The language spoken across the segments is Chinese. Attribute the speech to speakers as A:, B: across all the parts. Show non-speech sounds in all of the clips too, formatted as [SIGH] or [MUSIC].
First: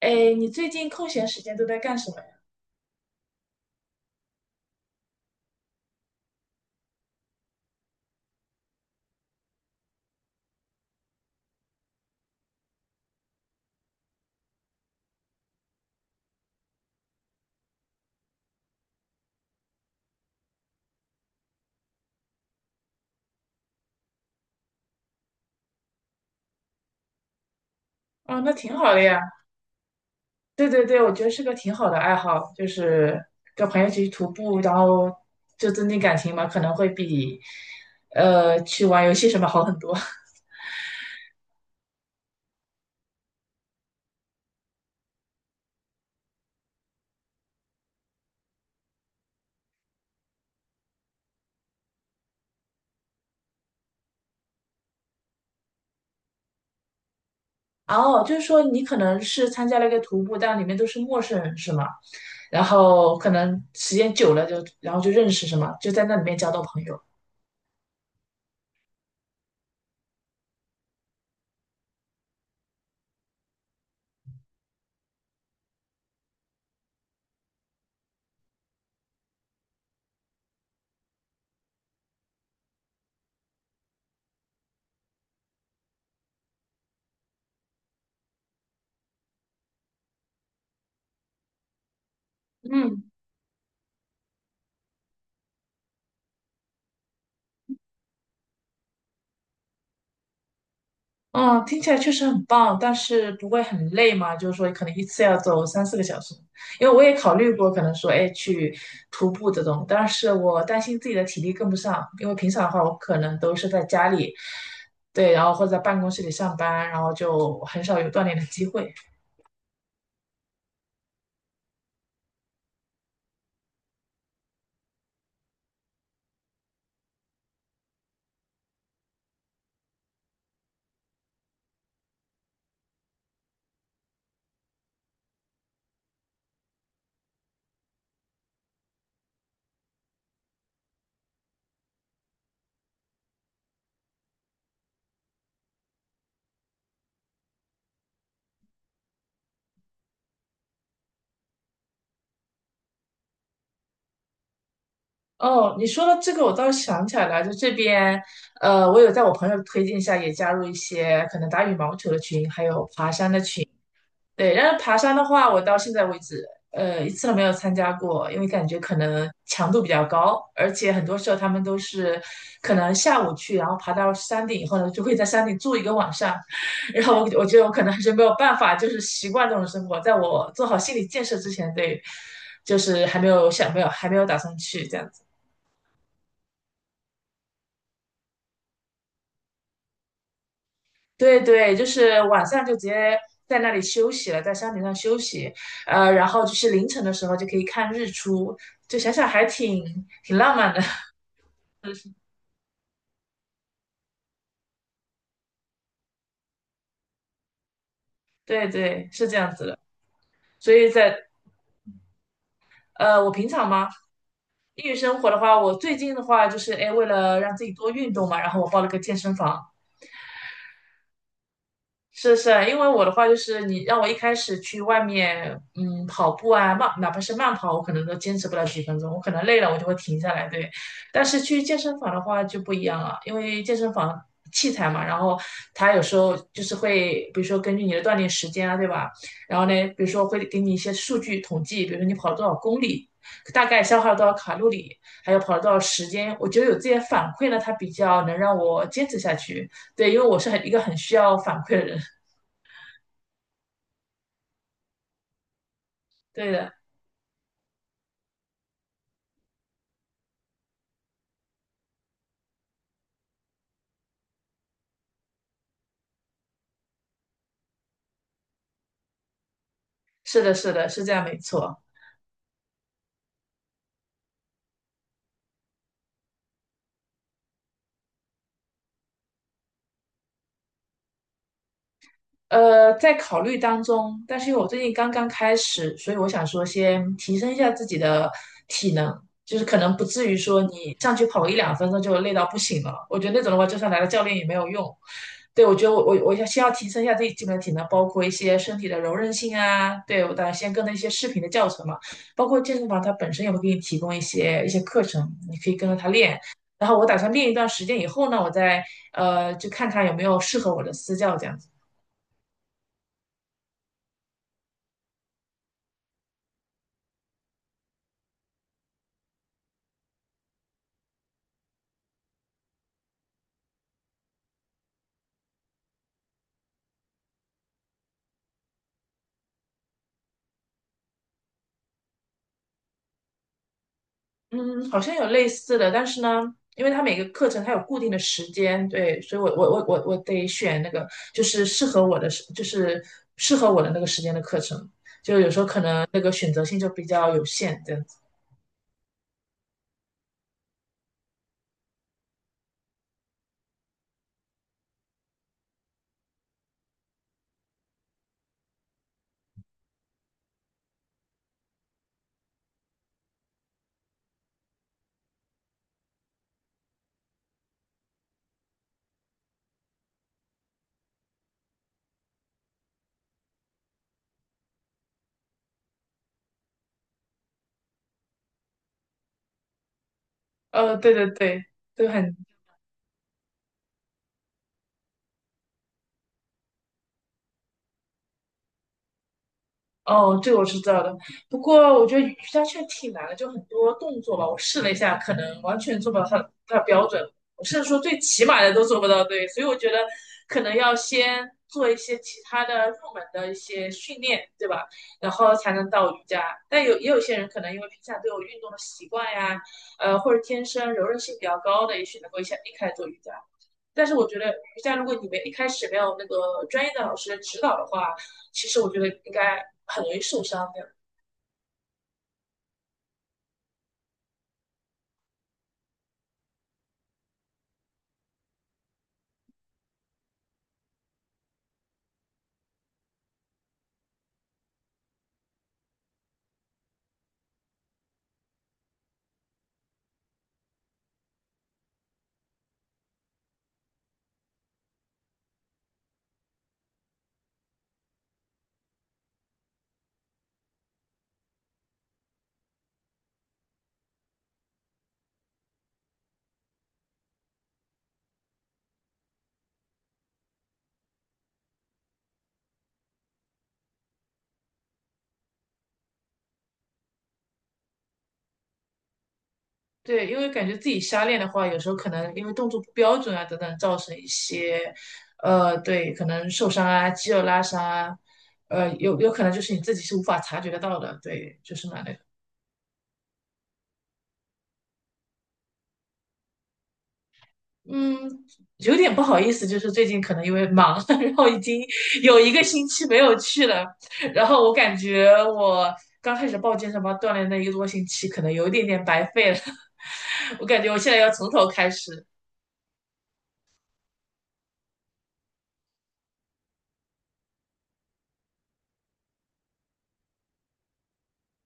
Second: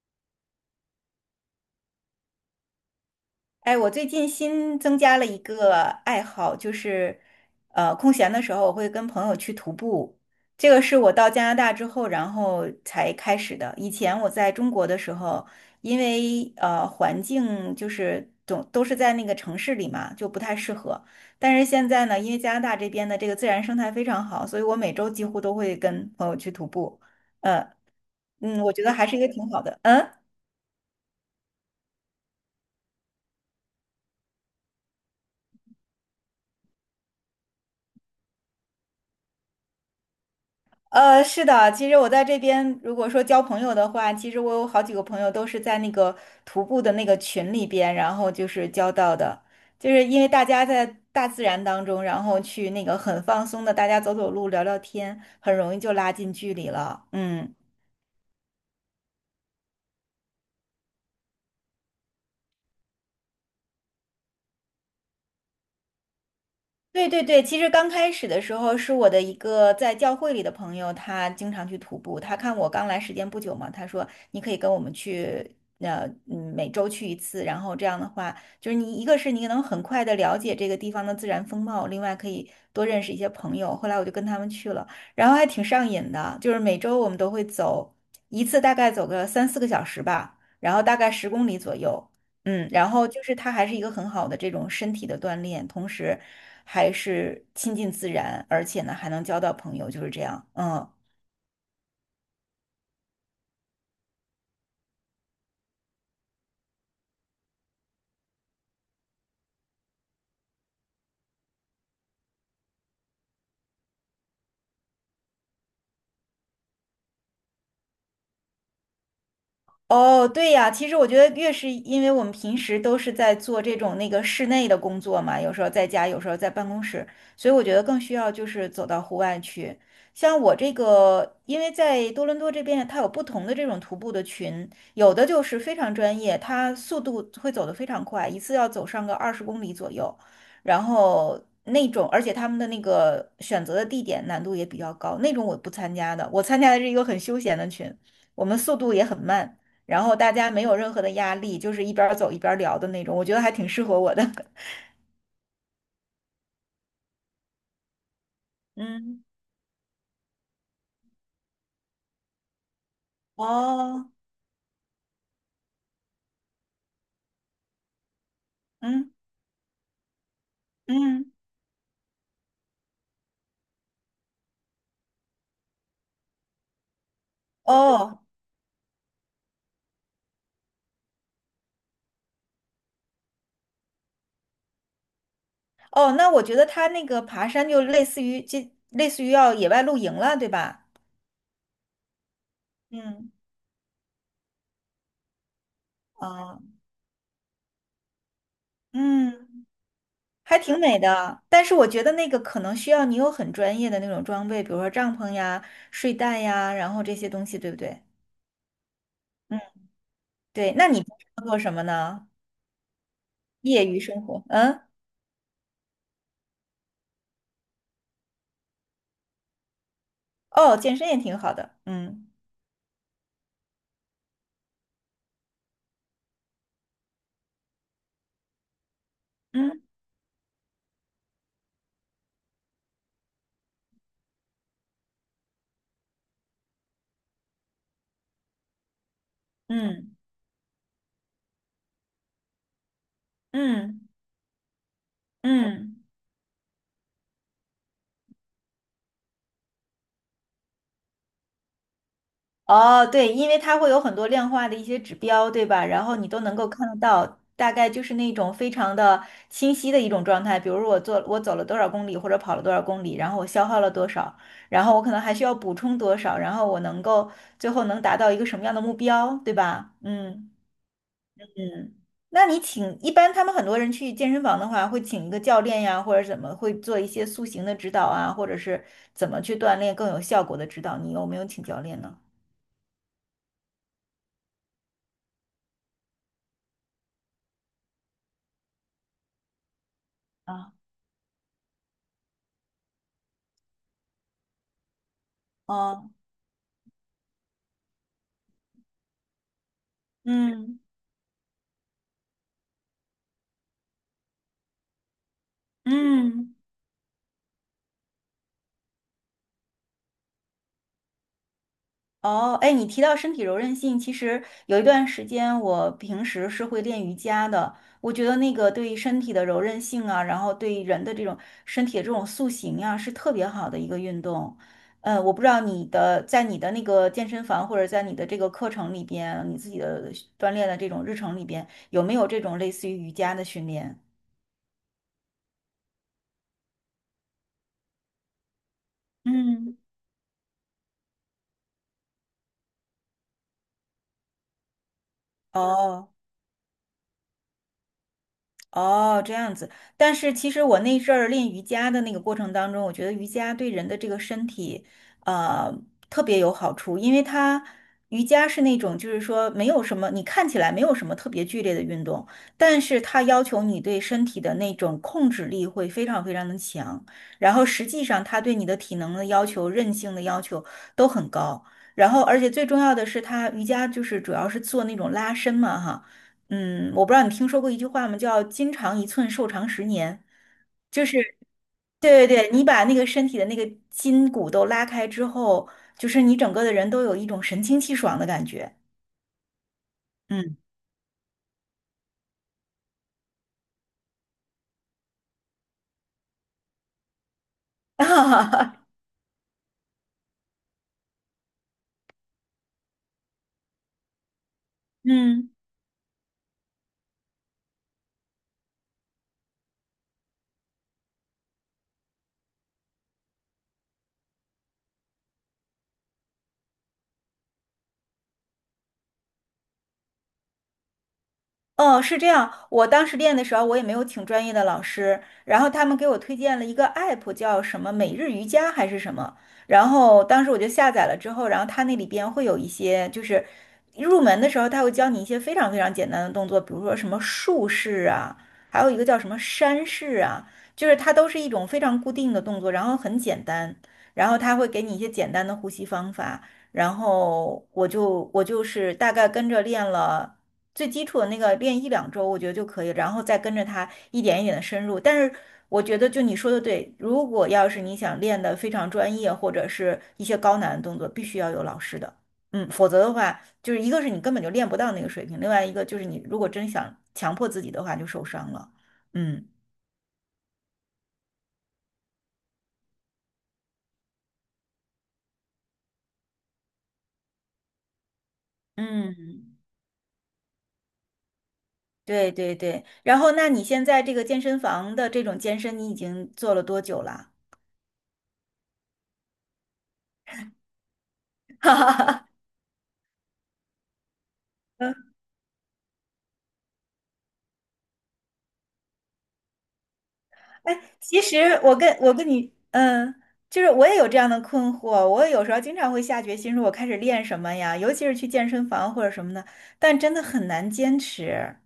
A: 哎，你最近空闲时间都在干什么呀？
B: 哎，我最近新增加了一个爱好，就是，空闲的时候我会跟朋友去徒步。这个是我到加拿大之后，然后才开始的。以前我在中国的时候，因为环境就是总都是在那个城市里嘛，就不太适合。但是现在呢，因为加拿大这边的这个自然生态非常好，所以我每周几乎都会跟朋友去徒步。呃，
A: 哦，那
B: 嗯，我
A: 挺
B: 觉得
A: 好的
B: 还是
A: 呀。
B: 一个挺好的。嗯。
A: 对对对，我觉得是个挺好的爱好，就是跟朋友一起去徒步，然后就增进感情嘛，可能会比去玩游戏什么好很多。
B: 是的，其实我在这边，如果说交朋友的话，其实我有好几个朋友都是在那个徒步的那个群里边，然后就是交到的，就是因为大家在大自然当中，然后去那个很放松的，大家走走路、聊聊天，很容易就拉近距离了。嗯。
A: [LAUGHS] 哦，就是说你可能是参加了一个徒步，但里面都是陌生人是吗？然后可能时间久了就，然后就认识什么，就在那里面交到朋友。
B: 对对对，其实刚开始的时候是我的一个在教会里的朋友，他经常去徒步。他看我刚来时间不久嘛，他说你可以跟我们去，每周去一次。然后这样的话，就是你一个是你能很快的了解这个地方的自然风貌，另外可以多认识一些朋友。后来我就跟他们去了，然后还挺上瘾的，就是每周我们都会走一次，大概走个三四个小时吧，然后大概十公里左右。然
A: 嗯，
B: 后就是它还是一个很好的这种身体的锻炼，同时还是亲近自然，而且呢还能交到朋友，就是这样。嗯，
A: 嗯，听起来确实很棒，但是不会很累嘛？就是说，可能一次要走3、4个小时，因为我也考虑过，可能说，哎，去徒步这种，但是我担心自己的体力跟不上，因为平常的话，我可能都是在家里，对，然后或者在办公室里上班，然后就很少有锻炼的机会。
B: 哦，对呀，其实我觉得越是因为我们平时都是在做这种那个室内的工作嘛，有时候在家，有时候在办公室，所以我觉得更需要就是走到户外去。像我这个，因为在多伦多这边，它有不同的这种徒步的群，有的就是非常专业，它速度会走得非常快，一次要走上个20公里左右，然后那种，而且他们的那个选择的地点难度也比较高，那种我不参加的，我参加的是一个很休闲的群，我们速度也很慢。然后大家没有任何的压力，就是一边儿走一边儿聊的那种，我觉得还挺适合我的。[LAUGHS]
A: 哦，你说到这个，我倒是想起来了，就这边，我有
B: 嗯，
A: 在我朋友推荐下也加入一些可能打羽毛球的群，还有爬山的群。
B: 哦，
A: 对，然后爬山的话，我到现在为止，一次都没有参加过，因为感觉可
B: 嗯
A: 能强度比较高，而且很多时
B: 嗯，
A: 候他们都是可能下午去，然后爬到山顶以后呢，就会在山顶住一个晚上。[LAUGHS] 然后我觉得我可能还是
B: 哦
A: 没有办法，就是习惯这种生活，在我做好心理建设之前，对，就是还没有打算去这样。
B: 哦，那我觉得他那个爬山就类似于这，类似于要野外露营了，对吧？
A: 对对，就是晚上就直接
B: 嗯，
A: 在那里休息了，在山顶上休息，然后就
B: 啊，
A: 是凌晨的时候就可以看日出，就想想还
B: 嗯，
A: 挺浪
B: 还
A: 漫
B: 挺
A: 的。
B: 美的。但是我觉得
A: [LAUGHS]
B: 那个可能需要你有很专业的那种装备，比如说帐篷呀、睡袋呀，然后这些东西，对不对？
A: 对对，是这样
B: 嗯，
A: 子的。所
B: 对。那
A: 以
B: 你平
A: 在
B: 常做什么呢？
A: 我平常
B: 业
A: 嘛，
B: 余生活，嗯，
A: 业余生活的话，我最近的话就是，哎，为了让自己多运动嘛，然后我报了个健身房。
B: 哦，健身也挺好的，嗯。
A: 是是，因为我的话就是你让我一开始去外面，跑步啊，慢，哪怕是慢跑，我可能都坚持不了几分钟，我可能累了我
B: 嗯。
A: 就会停下来，对。但是去健身房的话就不一样了，因为健身房器材嘛，然后它有时候就是会，比如说根据你的锻炼时间啊，对吧？然后呢，比如
B: 嗯
A: 说会给你一些数据统计，比如说你跑了多少公里，大概消
B: 嗯
A: 耗了多少卡路里，还有跑了多少
B: 嗯，
A: 时间，我觉得有这些反馈呢，它比较能让我坚持下去。对，因为我是一个很需要反馈的人。
B: 哦，对，因为它会有很多量化的一些指标，对吧？然后你都
A: 对
B: 能够
A: 的，
B: 看得到，大概就是那种非常的清晰的一种状态。比如说我走了多少公里，或者跑了多少公里，然后我消耗了多少，然后我可能还需要补充多少，然后我能够最后能达到一个什么样的目标，对吧？
A: 是
B: 嗯。
A: 的，是的，是这样，没错。
B: 嗯，那你请，一般他们很多人去健身房的话，会请一个教练呀，或者怎么，会做一些塑形的指导啊，或者是怎么去锻炼更有效果的指导，你有没有请教练呢？
A: 在考虑当中，但是因为我最近刚刚开始，所以我想说先提升一下自己的体能，就是可能不至于说
B: 啊，
A: 你上去跑个1、2分钟就累到不行了。我觉得那种的话，就算来了教练也没有用。对，我觉得我
B: 哦，
A: 我我要先要提升一下自己基本的体能，包括一些身体的柔韧性啊。对，我当然先
B: 嗯
A: 跟着一些视频的教程嘛，包括健身房它本身也会给你提供一些课程，你可以跟着它练。
B: 嗯。
A: 然后我打算练一段时间以后呢，我再就看看有没有适合我的私教这样子。
B: 哦，哎，你提到身体柔韧性，其实有一段时间我平时是会练瑜伽的。我觉得那个对身体的柔韧性啊，然后对人的这种身体的这种塑形呀，是特别好的一个运动。我不知道在你的那个健身房或者在你的这个课程里边，你自己的锻炼的这种日程里边，有没有这种类似于瑜伽的训练？
A: 嗯，好像有类似的，但是呢，因为它每个课程它有固定的时间，对，所以我我
B: 嗯。
A: 我我我得选那个就是适合我的那个时间的课程，就有时候可能
B: 哦。
A: 那个选择性就比较有限，这样子。
B: 哦，这样子。但是其实我那阵儿练瑜伽的那个过程当中，我觉得瑜伽对人的这个身体，呃，特别有好处，因为它瑜伽是那种就是说没有什么，你看起来没有什么特别剧烈的运动，但是它要求你对身体的那种控制力会非常非常的强，然后实际上它对你的体能的要求、韧性的要求都很高。然后，而且最重要的是，它瑜伽就是主要是做那种拉伸嘛，哈。嗯，我不知道你听说过一句话吗？叫“筋长一寸，寿长十年”，就
A: 对
B: 是
A: 对对，都
B: 对对
A: 很。
B: 对，你把那个身体的那个筋骨都拉开之后，就是你整个的人都有一种神清气爽的感觉。
A: 哦，这
B: 嗯，
A: 个我是知道的。不过我觉得瑜伽确实挺难的，就很多动作吧，我试了一下，可能完全做不到它的标准。我甚至说最起码的都做
B: [LAUGHS]
A: 不到，对。所以我觉得可能要先做一些其他的入门的一些训练，对吧？然
B: 嗯，
A: 后才能到瑜伽。但也有些人可能因为平常都有运动的习惯呀，或者天生柔韧性比较高的，也许能够一下一开始做瑜伽。但是我觉得瑜伽，如果你们一开始没有那个专业的老师的指导的话，其实我觉得应该很容易受伤的。
B: 哦，是这样。我当时练的时候，我也没有请专业的老师，然后他们给我推荐了一个 app，叫什么每日瑜伽还是什么。然后当时我就下载了之后，然后它那里边会有一些，就是入门的时候，它会教你一些非常非常简单的动作，比如说什么竖式啊，还有一个叫什么山式啊，就是它都是一种非常固定的动作，然后很简单，然后它会给你一些简单的呼吸方法。然后我就是大概跟着练了。最基础的那个练一两周，我觉得就可以，然后再跟着他一点一点的深入。但是我觉得，就你说的对，如果要是你想练的非常专业，或者是一些高难的动作，必须要有老师的，嗯，否则的话，就是一个是你根本就练不到那个水平，另外一个就是你如果真想强迫自己的话，就受伤了，嗯。
A: 对，因为感觉自己瞎练的话，有时候可能因为动作不标准啊等等，造成一些，对，可能受伤啊、肌肉拉伤啊，有可能
B: 嗯，
A: 就是你自己是无法察觉得到的，对，就是蛮那个。
B: 对对对，然后那你现在这个健身房的这种健身，你已经做了多久啦？
A: 嗯，有点不好意思，就是最近可能因为忙。[LAUGHS] 然后已
B: [LAUGHS]
A: 经
B: 哈哈
A: 有一个星期没有去了。然后我
B: 哈
A: 感觉我刚开始报健身房锻炼那一个多星期，可能有一点点白费了。[LAUGHS] 我
B: 哎，
A: 感觉我现在
B: 其
A: 要
B: 实
A: 从头
B: 我
A: 开
B: 跟
A: 始，
B: 你，嗯，就是我也有这样的困惑，我有时候经常会下决心说，我开始练什么呀，尤其是去健身房或者什么的，但真的很难坚持。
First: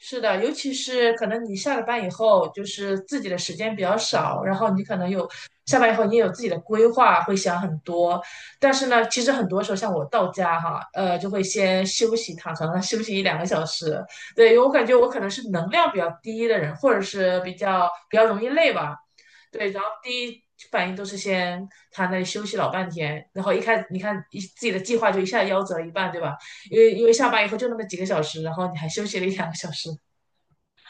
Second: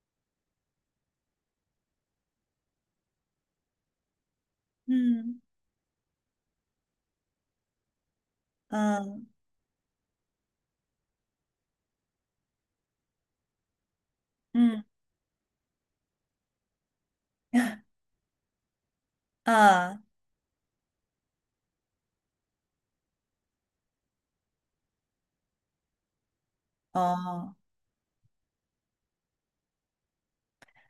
A: 是的，尤其是可能你下了班以后，就是自己的时间比较少，然后你可能有
B: 嗯
A: 下班以后你也有自己的规划，会想很多。但是呢，其
B: 嗯
A: 实很多时候像我到家哈，就会先休息，躺床上休息一两个小时。对，因为我
B: 嗯
A: 感觉我可能是能量比较低的人，或者是比较比较容易累吧。对，然后
B: 嗯，
A: 第一反应都是先躺那里休息老半天，然后一开始你看一自己的计划就一下夭折一半，对吧？因为下班以
B: 哦。
A: 后就那么几个小时，然后你还休息了一两个小时。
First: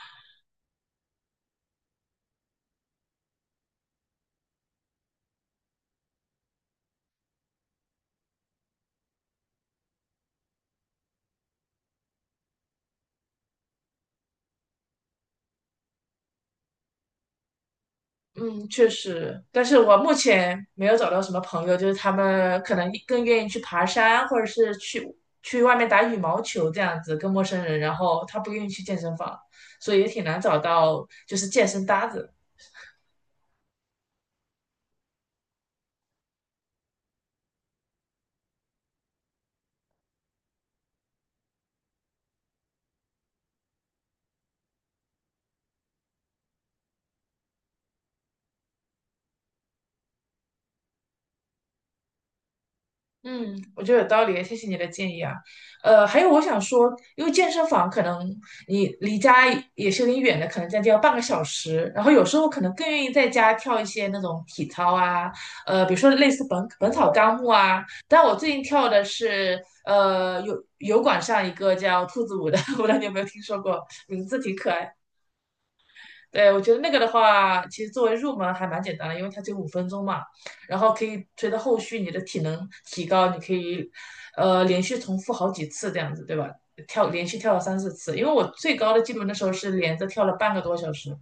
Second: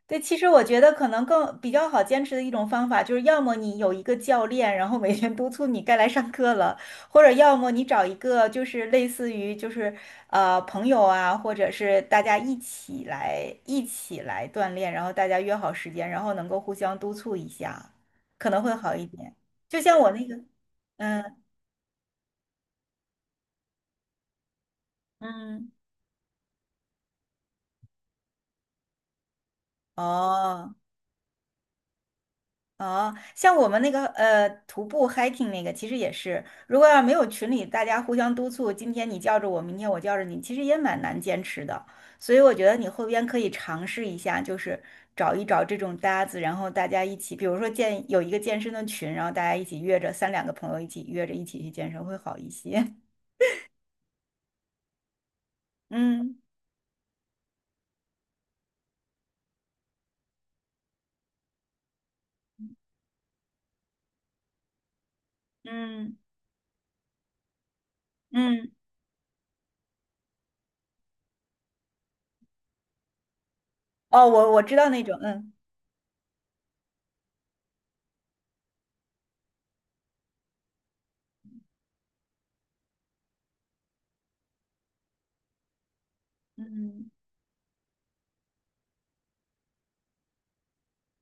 B: 对，其实我觉得可能更比较好坚持的一种方法，就是要么你有一个教练，然后每天督促你该来上课了，或者要么你找一个就是类似于就是朋友啊，或者是大家一起来锻炼，然后大家约好时间，然后能够互相督促一下，可能
A: 嗯，
B: 会
A: 确
B: 好一点。
A: 实，但
B: 就
A: 是我
B: 像我
A: 目
B: 那个，
A: 前没有找到什
B: 嗯
A: 么朋友，就是他们可能更愿意去爬山，或者是去
B: 嗯，
A: 外面打羽毛球这样子，跟陌生人，然后他不愿意去健身房，所以也挺难找
B: 哦。
A: 到就是健身搭子。
B: 哦，像我们那个徒步 hiking 那个，其实也是，如果要没有群里大家互相督促，今天你叫着我，明天我叫着你，其实也蛮难坚持的。所以我觉得你后边可以尝试一下，就是找一找这种搭子，然后大家一起，比如说建有一个健身的群，然后大家一起约着三两个朋友一起约着一起去健身会好一些。
A: 嗯，我觉得有道理，谢谢你的建议啊。
B: [LAUGHS]
A: 还有
B: 嗯
A: 我想说，因为健身房可能你离家也是有点远的，可能将近要半个小时。然后有时候可能更愿意在家跳一些那种体操啊，比如说
B: 嗯
A: 类似《本草纲目》啊。但我最近
B: 嗯，
A: 跳的是有油管上一个叫兔子舞的。[LAUGHS] 我不知道你有没有听说过，名
B: 哦，
A: 字
B: 我
A: 挺
B: 我
A: 可
B: 知道
A: 爱。
B: 那种，嗯
A: 对，我觉得那个的话，其实作为入门还蛮简单的，因为它只有5分钟嘛，然后可以随着后续你的体能提高，你可以连续重复好几次这样子，对吧？
B: 嗯，
A: 连续跳了3、4次，因为我最高的记录那时候是连着跳了半个多小时，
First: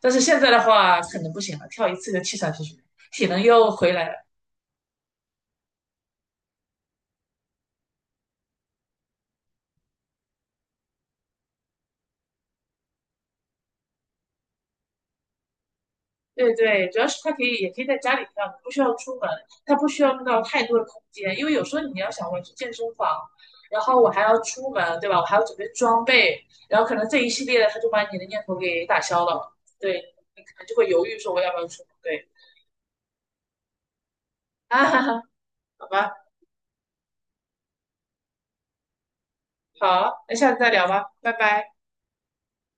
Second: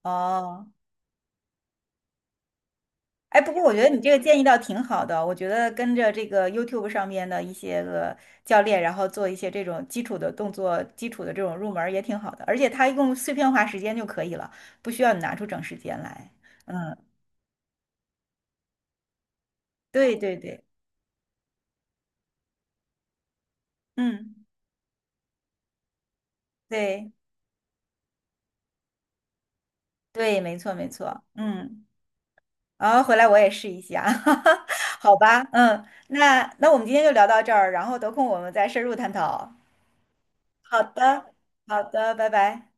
A: 但是现在的
B: 哦。
A: 话可能不行了，跳一次就气喘吁吁，体能
B: 哎，不过
A: 又
B: 我觉得
A: 回
B: 你
A: 来
B: 这
A: 了。
B: 个建议倒挺好的，我觉得跟着这个 YouTube 上面的一些个教练，然后做一些这种基础的动作、基础的这种入门儿也挺好的，而且它用碎片化时间就可以了，不需要你拿出整时间来。
A: 对对，
B: 嗯，
A: 主要是它可以，也可以在家里跳，你不需要出门，它不需要
B: 对
A: 用
B: 对
A: 到太
B: 对，
A: 多的空间，因为有时候你要想我去健身房，然后我还要
B: 嗯，
A: 出门，对吧？我还要准备装备，然后可能
B: 对
A: 这一系列的，它就把你的念头给打消了，对，
B: 对，
A: 你可
B: 没
A: 能就
B: 错
A: 会
B: 没
A: 犹豫
B: 错，
A: 说我要不要出
B: 嗯，
A: 门，对。
B: 然后回来我也试一下，
A: [LAUGHS]
B: [LAUGHS]
A: 啊，
B: 好吧，嗯，
A: 好吧，
B: 那我们今天就聊到这儿，然后得空我们再深入探讨。
A: 好，那下次再
B: 好
A: 聊吧，拜
B: 的，
A: 拜。
B: 好的，拜拜。